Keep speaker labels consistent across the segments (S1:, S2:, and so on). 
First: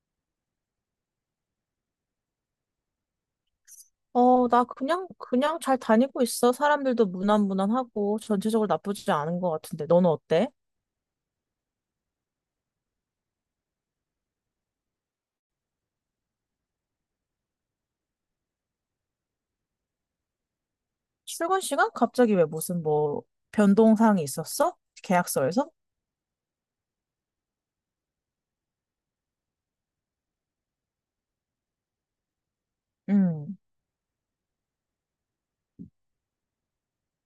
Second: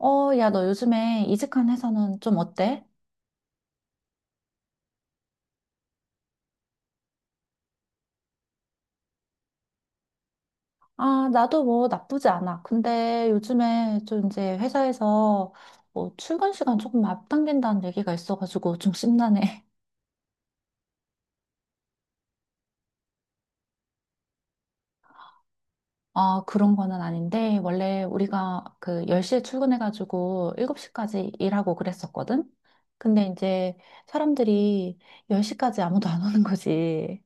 S1: 야, 너 요즘에 이직한 회사는 좀 어때?
S2: 어, 나 그냥 잘 다니고 있어. 사람들도 무난무난하고 전체적으로 나쁘지 않은 것 같은데. 너는 어때?
S1: 아, 나도 뭐 나쁘지 않아. 근데 요즘에 좀 이제 회사에서 뭐 출근 시간 조금 앞당긴다는 얘기가 있어가지고 좀 심란해.
S2: 출근 시간? 갑자기 왜 무슨 뭐 변동사항이 있었어? 계약서에서?
S1: 아, 그런 거는 아닌데, 원래 우리가 그 10시에 출근해가지고 7시까지 일하고 그랬었거든? 근데
S2: 음.
S1: 이제 사람들이 10시까지 아무도 안 오는 거지.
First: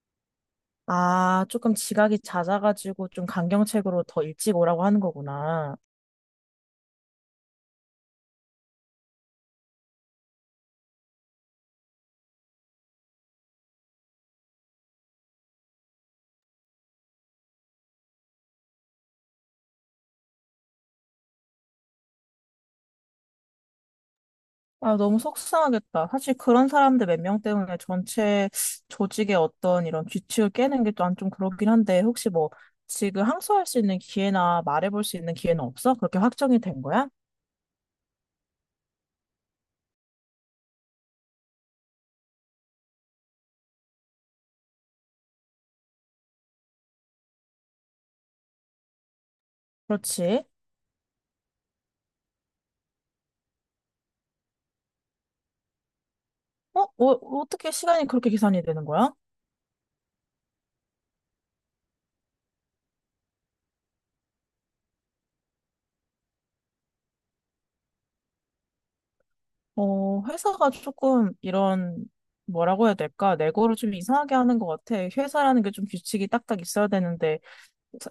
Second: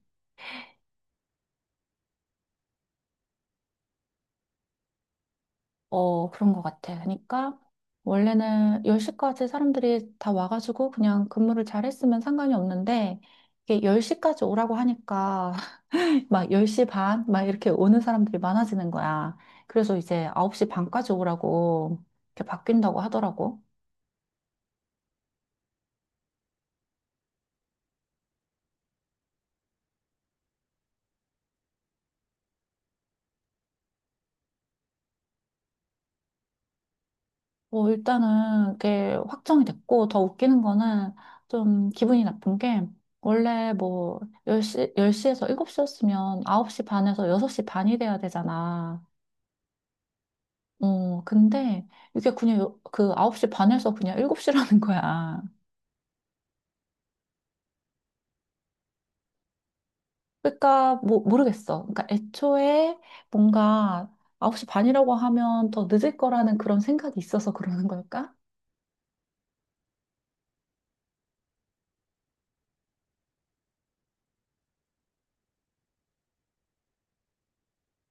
S2: 아, 조금 지각이 잦아가지고 좀 강경책으로 더 일찍 오라고 하는 거구나.
S1: 어, 그런 것 같아. 그러니까 원래는 10시까지 사람들이 다 와가지고 그냥 근무를 잘 했으면 상관이 없는데 이게 10시까지 오라고 하니까 막 10시 반? 막 이렇게 오는 사람들이 많아지는 거야. 그래서 이제 9시 반까지 오라고 이렇게 바뀐다고 하더라고.
S2: 아, 너무 속상하겠다. 사실 그런 사람들 몇 명 때문에 전체 조직의 어떤 이런 규칙을 깨는 게 난 좀 그렇긴 한데, 혹시 뭐 지금 항소할 수 있는 기회나 말해볼 수 있는 기회는 없어? 그렇게 확정이 된 거야?
S1: 뭐 일단은 그게 확정이 됐고 더 웃기는 거는 좀 기분이 나쁜 게 원래 뭐 열시 10시에서 7시였으면 9시 반에서 6시 반이 돼야 되잖아.
S2: 그렇지.
S1: 어, 근데 이게 그냥 그 9시 반에서 그냥 7시라는 거야.
S2: 어? 어, 어떻게 시간이 그렇게 계산이 되는 거야?
S1: 그러니까 뭐 모르겠어. 그러니까 애초에 뭔가 9시 반이라고 하면 더 늦을 거라는 그런 생각이 있어서 그러는 걸까?
S2: 어, 회사가 조금 이런, 뭐라고 해야 될까? 내고를 좀 이상하게 하는 것 같아. 회사라는 게 좀 규칙이 딱딱 있어야 되는데,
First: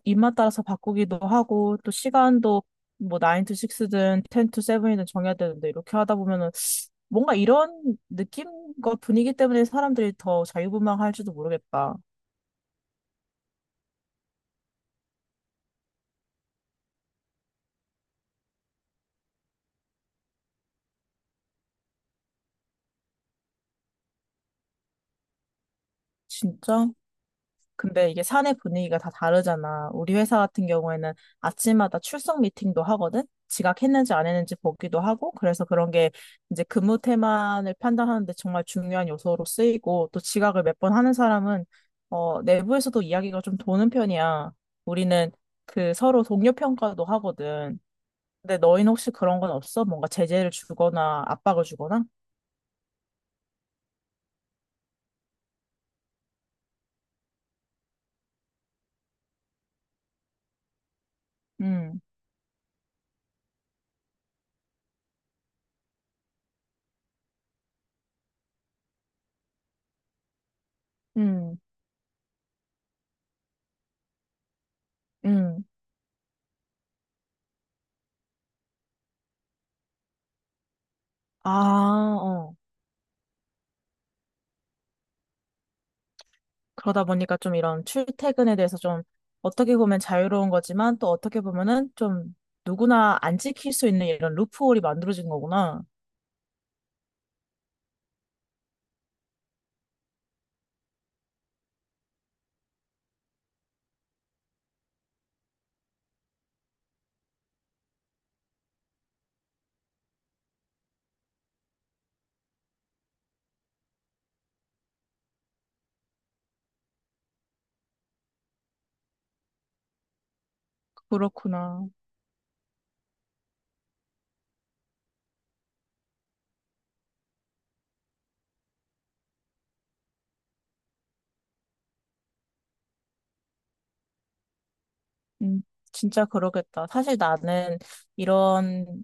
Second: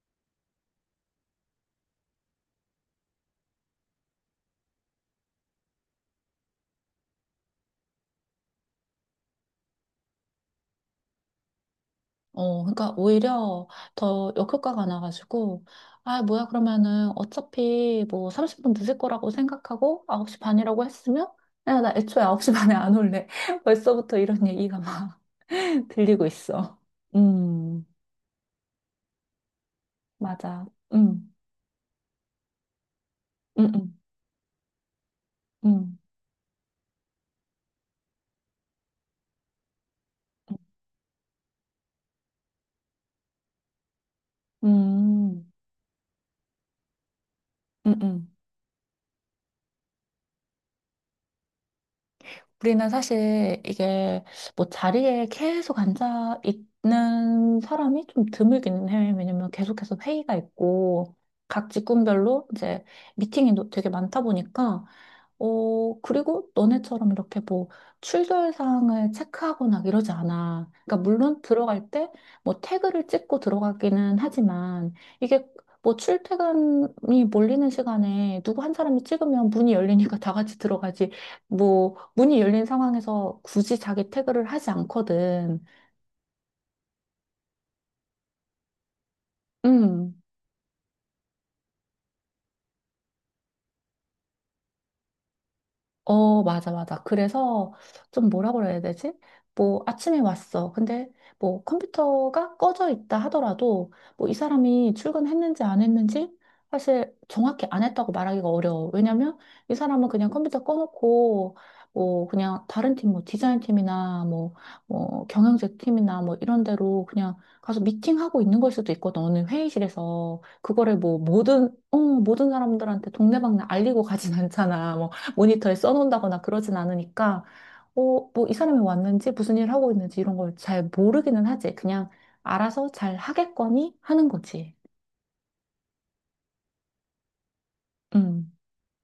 S2: 입맛 따라서 바꾸기도 하고, 또 시간도 뭐 9 to 6든 10 to 7이든 정해야 되는데, 이렇게 하다 보면은 뭔가 이런 느낌과 분위기 때문에 사람들이 더 자유분방할지도 모르겠다.
S1: 어, 그러니까 오히려 더 역효과가 나가지고 아, 뭐야 그러면은 어차피 뭐 30분 늦을 거라고 생각하고 9시 반이라고 했으면 야, 나 애초에 9시 반에 안 올래. 벌써부터 이런 얘기가 막 들리고 있어.
S2: 진짜?
S1: 음,
S2: 근데 이게 사내 분위기가 다 다르잖아. 우리 회사
S1: 맞아.
S2: 같은 경우에는
S1: 음.
S2: 아침마다 출석 미팅도 하거든?
S1: 음,
S2: 지각했는지 안 했는지 보기도 하고, 그래서 그런
S1: 음,
S2: 게 이제 근무 태만을 판단하는데 정말 중요한 요소로 쓰이고, 또
S1: 음,
S2: 지각을 몇 번 하는 사람은, 어, 내부에서도 이야기가 좀 도는 편이야. 우리는
S1: 음,
S2: 그 서로 동료 평가도 하거든.
S1: 음, 음.
S2: 근데 너희는 혹시 그런 건 없어? 뭔가 제재를 주거나 압박을 주거나?
S1: 우리는 사실 이게 뭐 자리에 계속 앉아 있는 사람이 좀 드물긴 해. 왜냐면 계속해서 회의가 있고 각
S2: 음,
S1: 직군별로 이제 미팅이 되게 많다 보니까 어, 그리고 너네처럼 이렇게 뭐 출결 사항을 체크하거나 이러지 않아. 그러니까 물론
S2: 음,
S1: 들어갈 때 뭐 태그를 찍고 들어가기는 하지만 이게
S2: 음.
S1: 뭐 출퇴근이 몰리는 시간에 누구 한 사람이 찍으면 문이 열리니까 다 같이 들어가지. 뭐
S2: 아,
S1: 문이
S2: 어.
S1: 열린 상황에서 굳이 자기 태그를 하지 않거든.
S2: 그러다 보니까 좀 이런 출퇴근에 대해서 좀 어떻게 보면
S1: 음.
S2: 자유로운 거지만 또 어떻게 보면은 좀 누구나 안 지킬 수 있는 이런 루프홀이 만들어진 거구나.
S1: 어, 맞아, 맞아. 그래서 좀 뭐라 그래야 되지? 뭐 아침에 왔어. 근데 뭐 컴퓨터가 꺼져 있다 하더라도 뭐 이 사람이 출근했는지 안 했는지 사실 정확히 안 했다고 말하기가 어려워. 왜냐면 이 사람은 그냥 컴퓨터 꺼놓고 뭐 그냥 다른 팀, 뭐 디자인 팀이나 뭐, 뭐 경영제 팀이나 뭐 이런 데로 그냥 가서 미팅하고 있는 걸 수도 있거든. 어느 회의실에서. 그거를 뭐 모든,
S2: 그렇구나.
S1: 어, 모든 사람들한테 동네방네 알리고 가진 않잖아. 뭐 모니터에 써놓는다거나 그러진 않으니까, 어, 뭐 이 사람이 왔는지 무슨 일을 하고 있는지 이런 걸 잘 모르기는 하지. 그냥 알아서 잘 하겠거니 하는 거지.
S2: 음, 진짜 그러겠다. 사실 나는
S1: 음.
S2: 이런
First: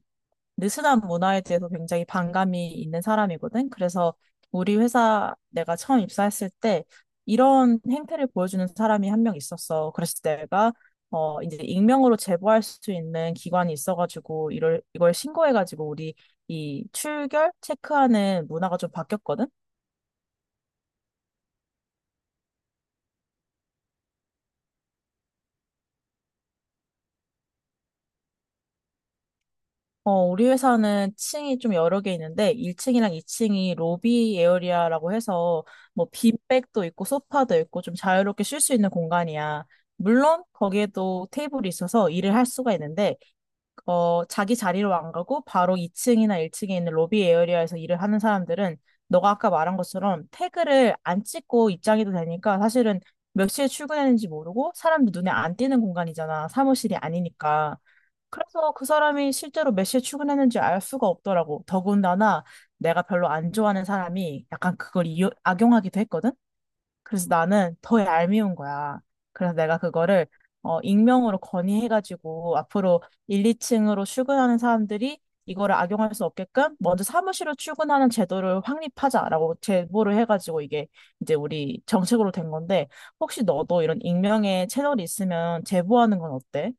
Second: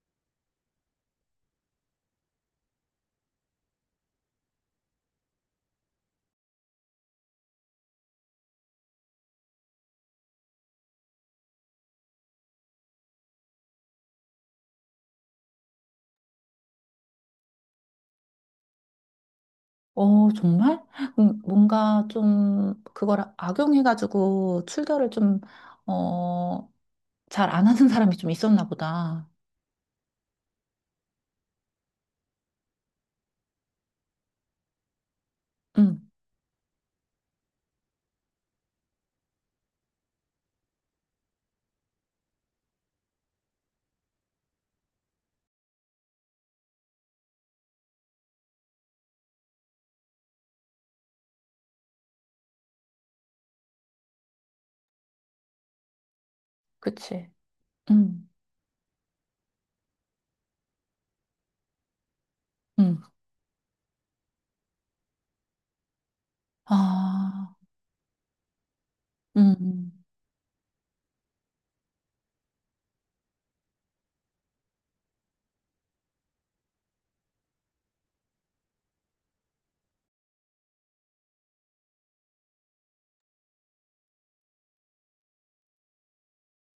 S2: 느슨한 문화에 대해서 굉장히 반감이 있는 사람이거든. 그래서 우리 회사 내가 처음 입사했을 때 이런 행태를 보여주는 사람이 한 명 있었어. 그래서 내가 어 이제 익명으로 제보할 수 있는 기관이 있어가지고 이걸 신고해가지고 우리 이 출결 체크하는 문화가 좀 바뀌었거든.
S1: 어, 정말? 뭔가 좀 그걸 악용해가지고 출결을 좀, 어, 잘 안 하는 사람이 좀 있었나 보다.
S2: 어, 우리 회사는 층이 좀 여러 개 있는데 1층이랑 2층이 로비 에어리아라고 해서 뭐
S1: 음,
S2: 빈백도 있고 소파도 있고 좀 자유롭게 쉴 수 있는 공간이야. 물론 거기에도 테이블이 있어서 일을 할 수가 있는데 어, 자기 자리로 안 가고 바로 2층이나 1층에 있는 로비 에어리아에서 일을 하는 사람들은 너가 아까 말한 것처럼 태그를 안 찍고 입장해도 되니까 사실은 몇 시에 출근했는지 모르고 사람들 눈에 안 띄는 공간이잖아. 사무실이
S1: 그치.
S2: 아니니까.
S1: 음,
S2: 그래서 그 사람이 실제로 몇 시에 출근했는지 알 수가 없더라고. 더군다나
S1: 음.
S2: 내가 별로 안 좋아하는 사람이 약간 그걸 이용, 악용하기도 했거든? 그래서
S1: 아,
S2: 나는 더 얄미운 거야. 그래서 내가
S1: 음.
S2: 그거를 어, 익명으로 건의해가지고 앞으로 1, 2층으로 출근하는 사람들이 이거를 악용할 수 없게끔 먼저 사무실로 출근하는 제도를 확립하자라고 제보를 해가지고 이게 이제 우리 정책으로 된 건데 혹시 너도 이런 익명의 채널이 있으면 제보하는 건 어때?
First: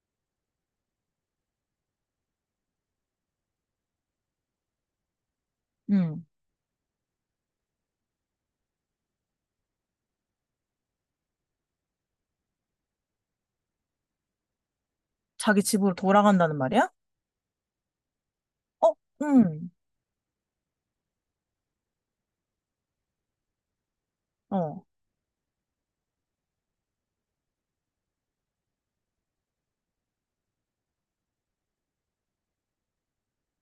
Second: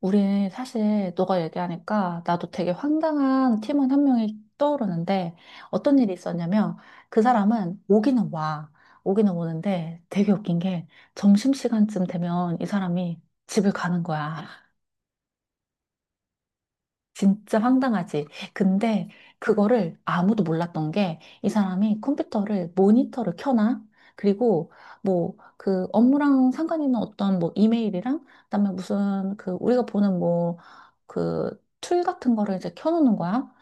S1: 우리 사실 너가 얘기하니까 나도 되게 황당한 팀원 한 명이 떠오르는데 어떤 일이
S2: 응.
S1: 있었냐면 그 사람은 오기는 와. 오기는 오는데 되게 웃긴 게 점심시간쯤 되면 이 사람이 집을 가는 거야.
S2: 자기 집으로 돌아간다는 말이야?
S1: 진짜 황당하지.
S2: 어,
S1: 근데
S2: 응,
S1: 그거를 아무도 몰랐던 게 이 사람이 컴퓨터를 모니터를 켜놔. 그리고
S2: 어,
S1: 뭐 그 업무랑 상관 있는 어떤 뭐 이메일이랑 그다음에 무슨 그 우리가 보는 뭐 그 툴 같은 거를 이제 켜놓는 거야.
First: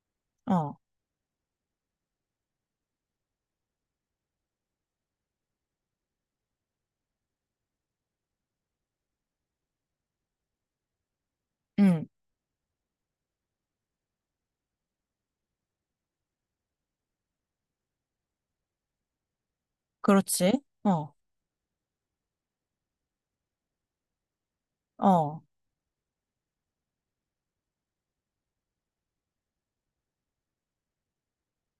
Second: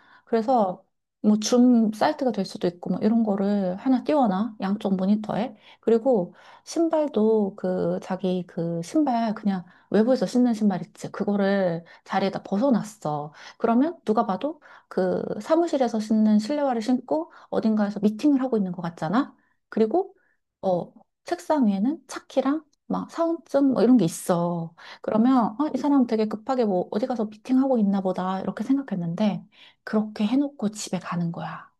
S2: 어,
S1: 그래서 뭐 줌 사이트가 될 수도 있고 뭐 이런 거를 하나 띄워놔. 양쪽 모니터에. 그리고 신발도 그 자기 그 신발 그냥 외부에서 신는 신발 있지. 그거를
S2: 응,
S1: 자리에다 벗어놨어. 그러면 누가 봐도 그 사무실에서 신는 실내화를 신고 어딘가에서 미팅을 하고 있는 것 같잖아. 그리고
S2: 그렇지,
S1: 어
S2: 어,
S1: 책상 위에는 차키랑 막 사원증 뭐 이런 게 있어.
S2: 어.
S1: 그러면 어, 이 사람 되게 급하게 뭐 어디 가서 미팅하고 있나 보다 이렇게 생각했는데 그렇게 해놓고 집에 가는 거야.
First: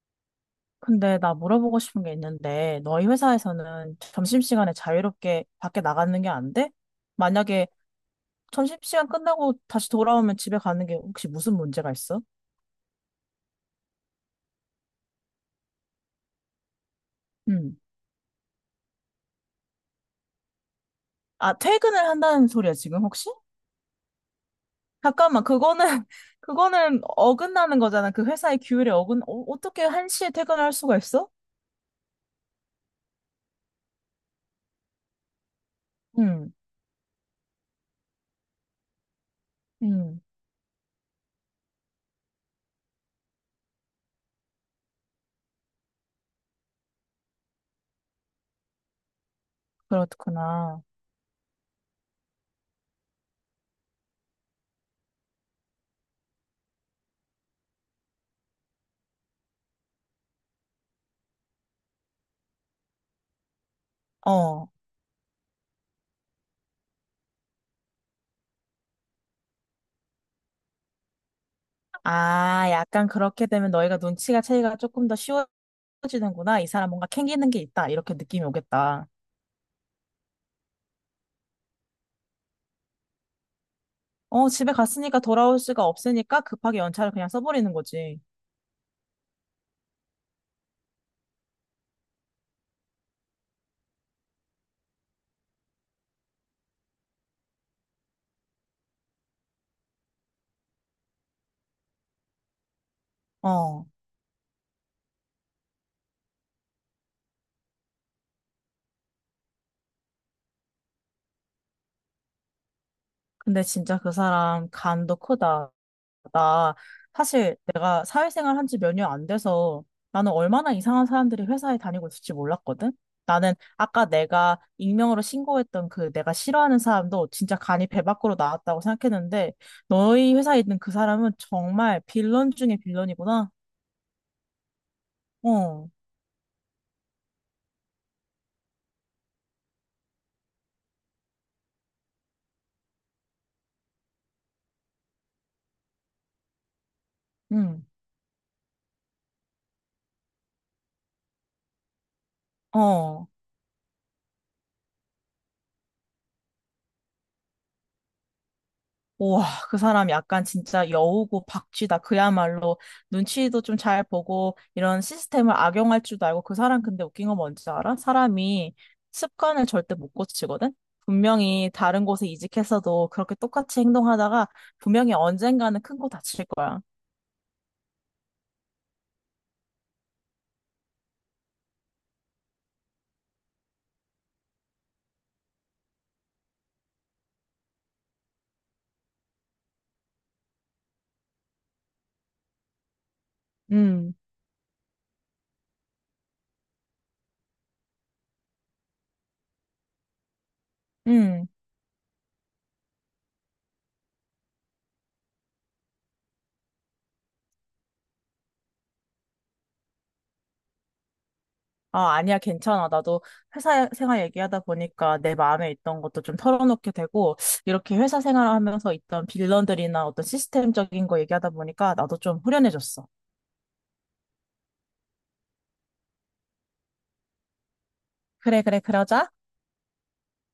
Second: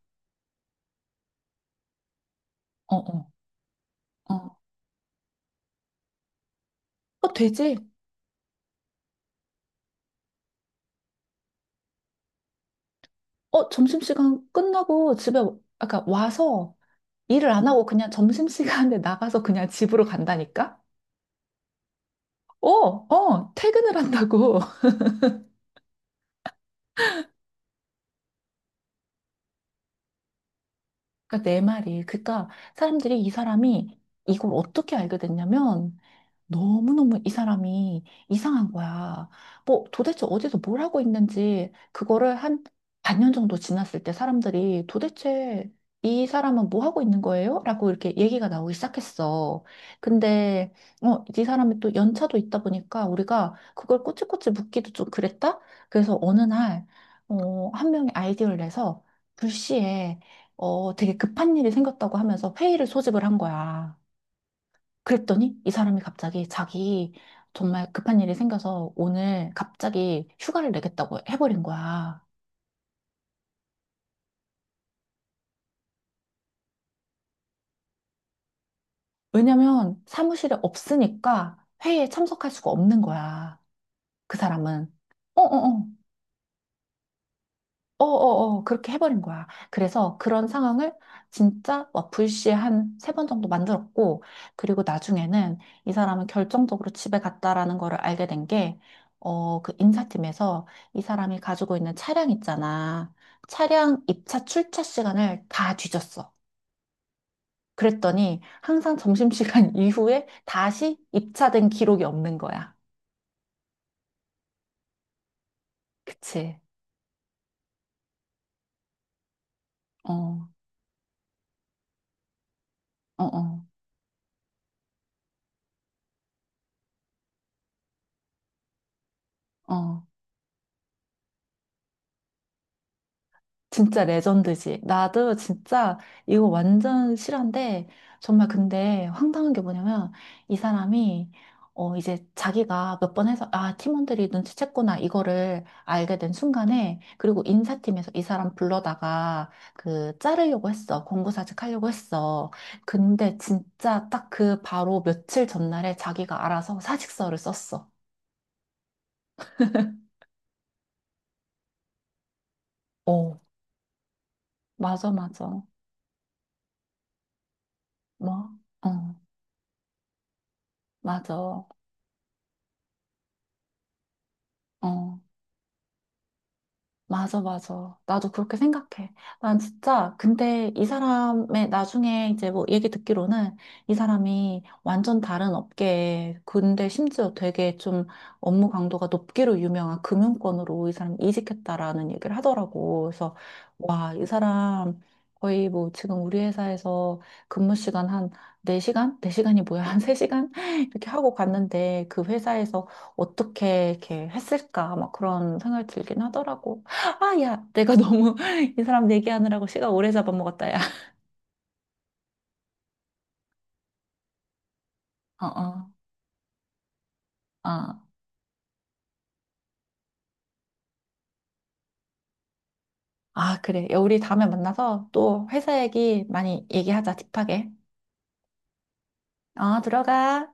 S2: 근데 나 물어보고 싶은 게 있는데,
S1: 어,
S2: 너희
S1: 어,
S2: 회사에서는
S1: 어.
S2: 점심시간에 자유롭게 밖에 나가는 게 안 돼?
S1: 어,
S2: 만약에
S1: 되지?
S2: 점심시간 끝나고 다시 돌아오면 집에 가는 게 혹시 무슨 문제가 있어?
S1: 어, 점심시간 끝나고 집에 아까 와서 일을 안
S2: 응.
S1: 하고 그냥 점심시간에 나가서 그냥 집으로 간다니까?
S2: 아, 퇴근을 한다는
S1: 어,
S2: 소리야, 지금 혹시?
S1: 어, 퇴근을 한다고.
S2: 잠깐만, 그거는, 그거는 어긋나는 거잖아. 그 회사의 규율에 어긋, 어, 어떻게 한시에 퇴근할 수가 있어?
S1: 그러니까 내 말이. 그러니까 사람들이 이 사람이 이걸 어떻게 알게 됐냐면
S2: 응,
S1: 너무너무 이 사람이 이상한 거야. 뭐
S2: 응,
S1: 도대체 어디서 뭘 하고 있는지 그거를 한 반년 정도 지났을 때 사람들이 도대체 이 사람은 뭐 하고 있는 거예요? 라고 이렇게 얘기가 나오기 시작했어. 근데
S2: 그렇구나.
S1: 어, 이 사람이 또 연차도 있다 보니까 우리가 그걸 꼬치꼬치 묻기도 좀 그랬다? 그래서 어느 날 한 명이 아이디어를 내서 불시에 되게 급한 일이 생겼다고 하면서 회의를 소집을 한 거야.
S2: 어.
S1: 그랬더니 이 사람이 갑자기 자기 정말 급한 일이 생겨서 오늘 갑자기 휴가를 내겠다고 해버린 거야.
S2: 아, 약간 그렇게 되면 너희가 눈치가 채기가 조금 더 쉬워지는구나. 이 사람 뭔가 캥기는 게 있다. 이렇게 느낌이 오겠다.
S1: 왜냐면 사무실에 없으니까 회의에 참석할 수가 없는 거야. 그
S2: 어, 집에
S1: 사람은.
S2: 갔으니까 돌아올
S1: 어어어.
S2: 수가 없으니까 급하게 연차를 그냥 써버리는 거지.
S1: 어어어 그렇게 해버린 거야. 그래서 그런 상황을 진짜 와플씨 한 세 번 정도 만들었고 그리고 나중에는 이 사람은 결정적으로 집에 갔다라는 거를 알게 된 게 그 인사팀에서 이 사람이 가지고 있는 차량 있잖아.
S2: 어.
S1: 차량 입차 출차 시간을 다 뒤졌어. 그랬더니 항상 점심시간 이후에 다시 입차된 기록이 없는 거야.
S2: 근데 진짜 그 사람 간도 크다.
S1: 그치?
S2: 나 사실 내가 사회생활 한 지 몇 년 안 돼서
S1: 어,
S2: 나는
S1: 어,
S2: 얼마나 이상한 사람들이 회사에 다니고 있을지 몰랐거든? 나는
S1: 어,
S2: 아까 내가 익명으로 신고했던 그 내가 싫어하는 사람도 진짜 간이 배 밖으로 나왔다고 생각했는데
S1: 어.
S2: 너희 회사에 있는 그 사람은 정말 빌런 중에 빌런이구나.
S1: 진짜 레전드지. 나도
S2: 어,
S1: 진짜 이거 완전 실화인데, 정말 근데 황당한 게 뭐냐면, 이 사람이, 이제 자기가 몇 번 해서, 아, 팀원들이 눈치챘구나, 이거를 알게 된 순간에, 그리고
S2: 응,
S1: 인사팀에서 이 사람 불러다가, 그, 자르려고 했어. 공고사직 하려고 했어.
S2: 어.
S1: 근데 진짜 딱 그 바로 며칠 전날에 자기가 알아서 사직서를 썼어.
S2: 우와, 그 사람 약간 진짜 여우고 박쥐다. 그야말로
S1: 어,
S2: 눈치도 좀 잘 보고 이런
S1: 맞아,
S2: 시스템을
S1: 맞아.
S2: 악용할 줄도 알고 그 사람 근데 웃긴 건 뭔지 알아?
S1: 뭐?
S2: 사람이
S1: 어,
S2: 습관을 절대 못 고치거든?
S1: 맞아.
S2: 분명히 다른 곳에 이직했어도 그렇게 똑같이 행동하다가 분명히
S1: 어.
S2: 언젠가는 큰 거 다칠 거야.
S1: 맞아, 맞아. 나도 그렇게 생각해. 난 진짜, 근데 이 사람의 나중에 이제 뭐 얘기 듣기로는 이 사람이 완전 다른 업계에, 근데 심지어 되게 좀 업무 강도가 높기로 유명한 금융권으로 이 사람이 이직했다라는 얘기를 하더라고. 그래서, 와,
S2: 음.
S1: 이 사람 거의 뭐 지금 우리 회사에서 근무 시간 한 4시간? 4시간이 뭐야? 한 3시간? 이렇게 하고
S2: 음.
S1: 갔는데 그 회사에서 어떻게 이렇게 했을까? 막 그런 생각이 들긴 하더라고. 아, 야, 내가 너무 이 사람 얘기하느라고 시간 오래 잡아먹었다, 야.
S2: 아, 아니야, 괜찮아. 나도 회사 생활 얘기하다 보니까 내
S1: 어,
S2: 마음에
S1: 어,
S2: 있던 것도 좀 털어놓게 되고, 이렇게
S1: 어.
S2: 회사 생활하면서 있던 빌런들이나 어떤 시스템적인 거 얘기하다 보니까 나도 좀 후련해졌어.
S1: 아, 그래. 야, 우리 다음에 만나서 또 회사 얘기 많이 얘기하자, 딥하게.
S2: 그래, 그래, 그러자.
S1: 어, 들어가.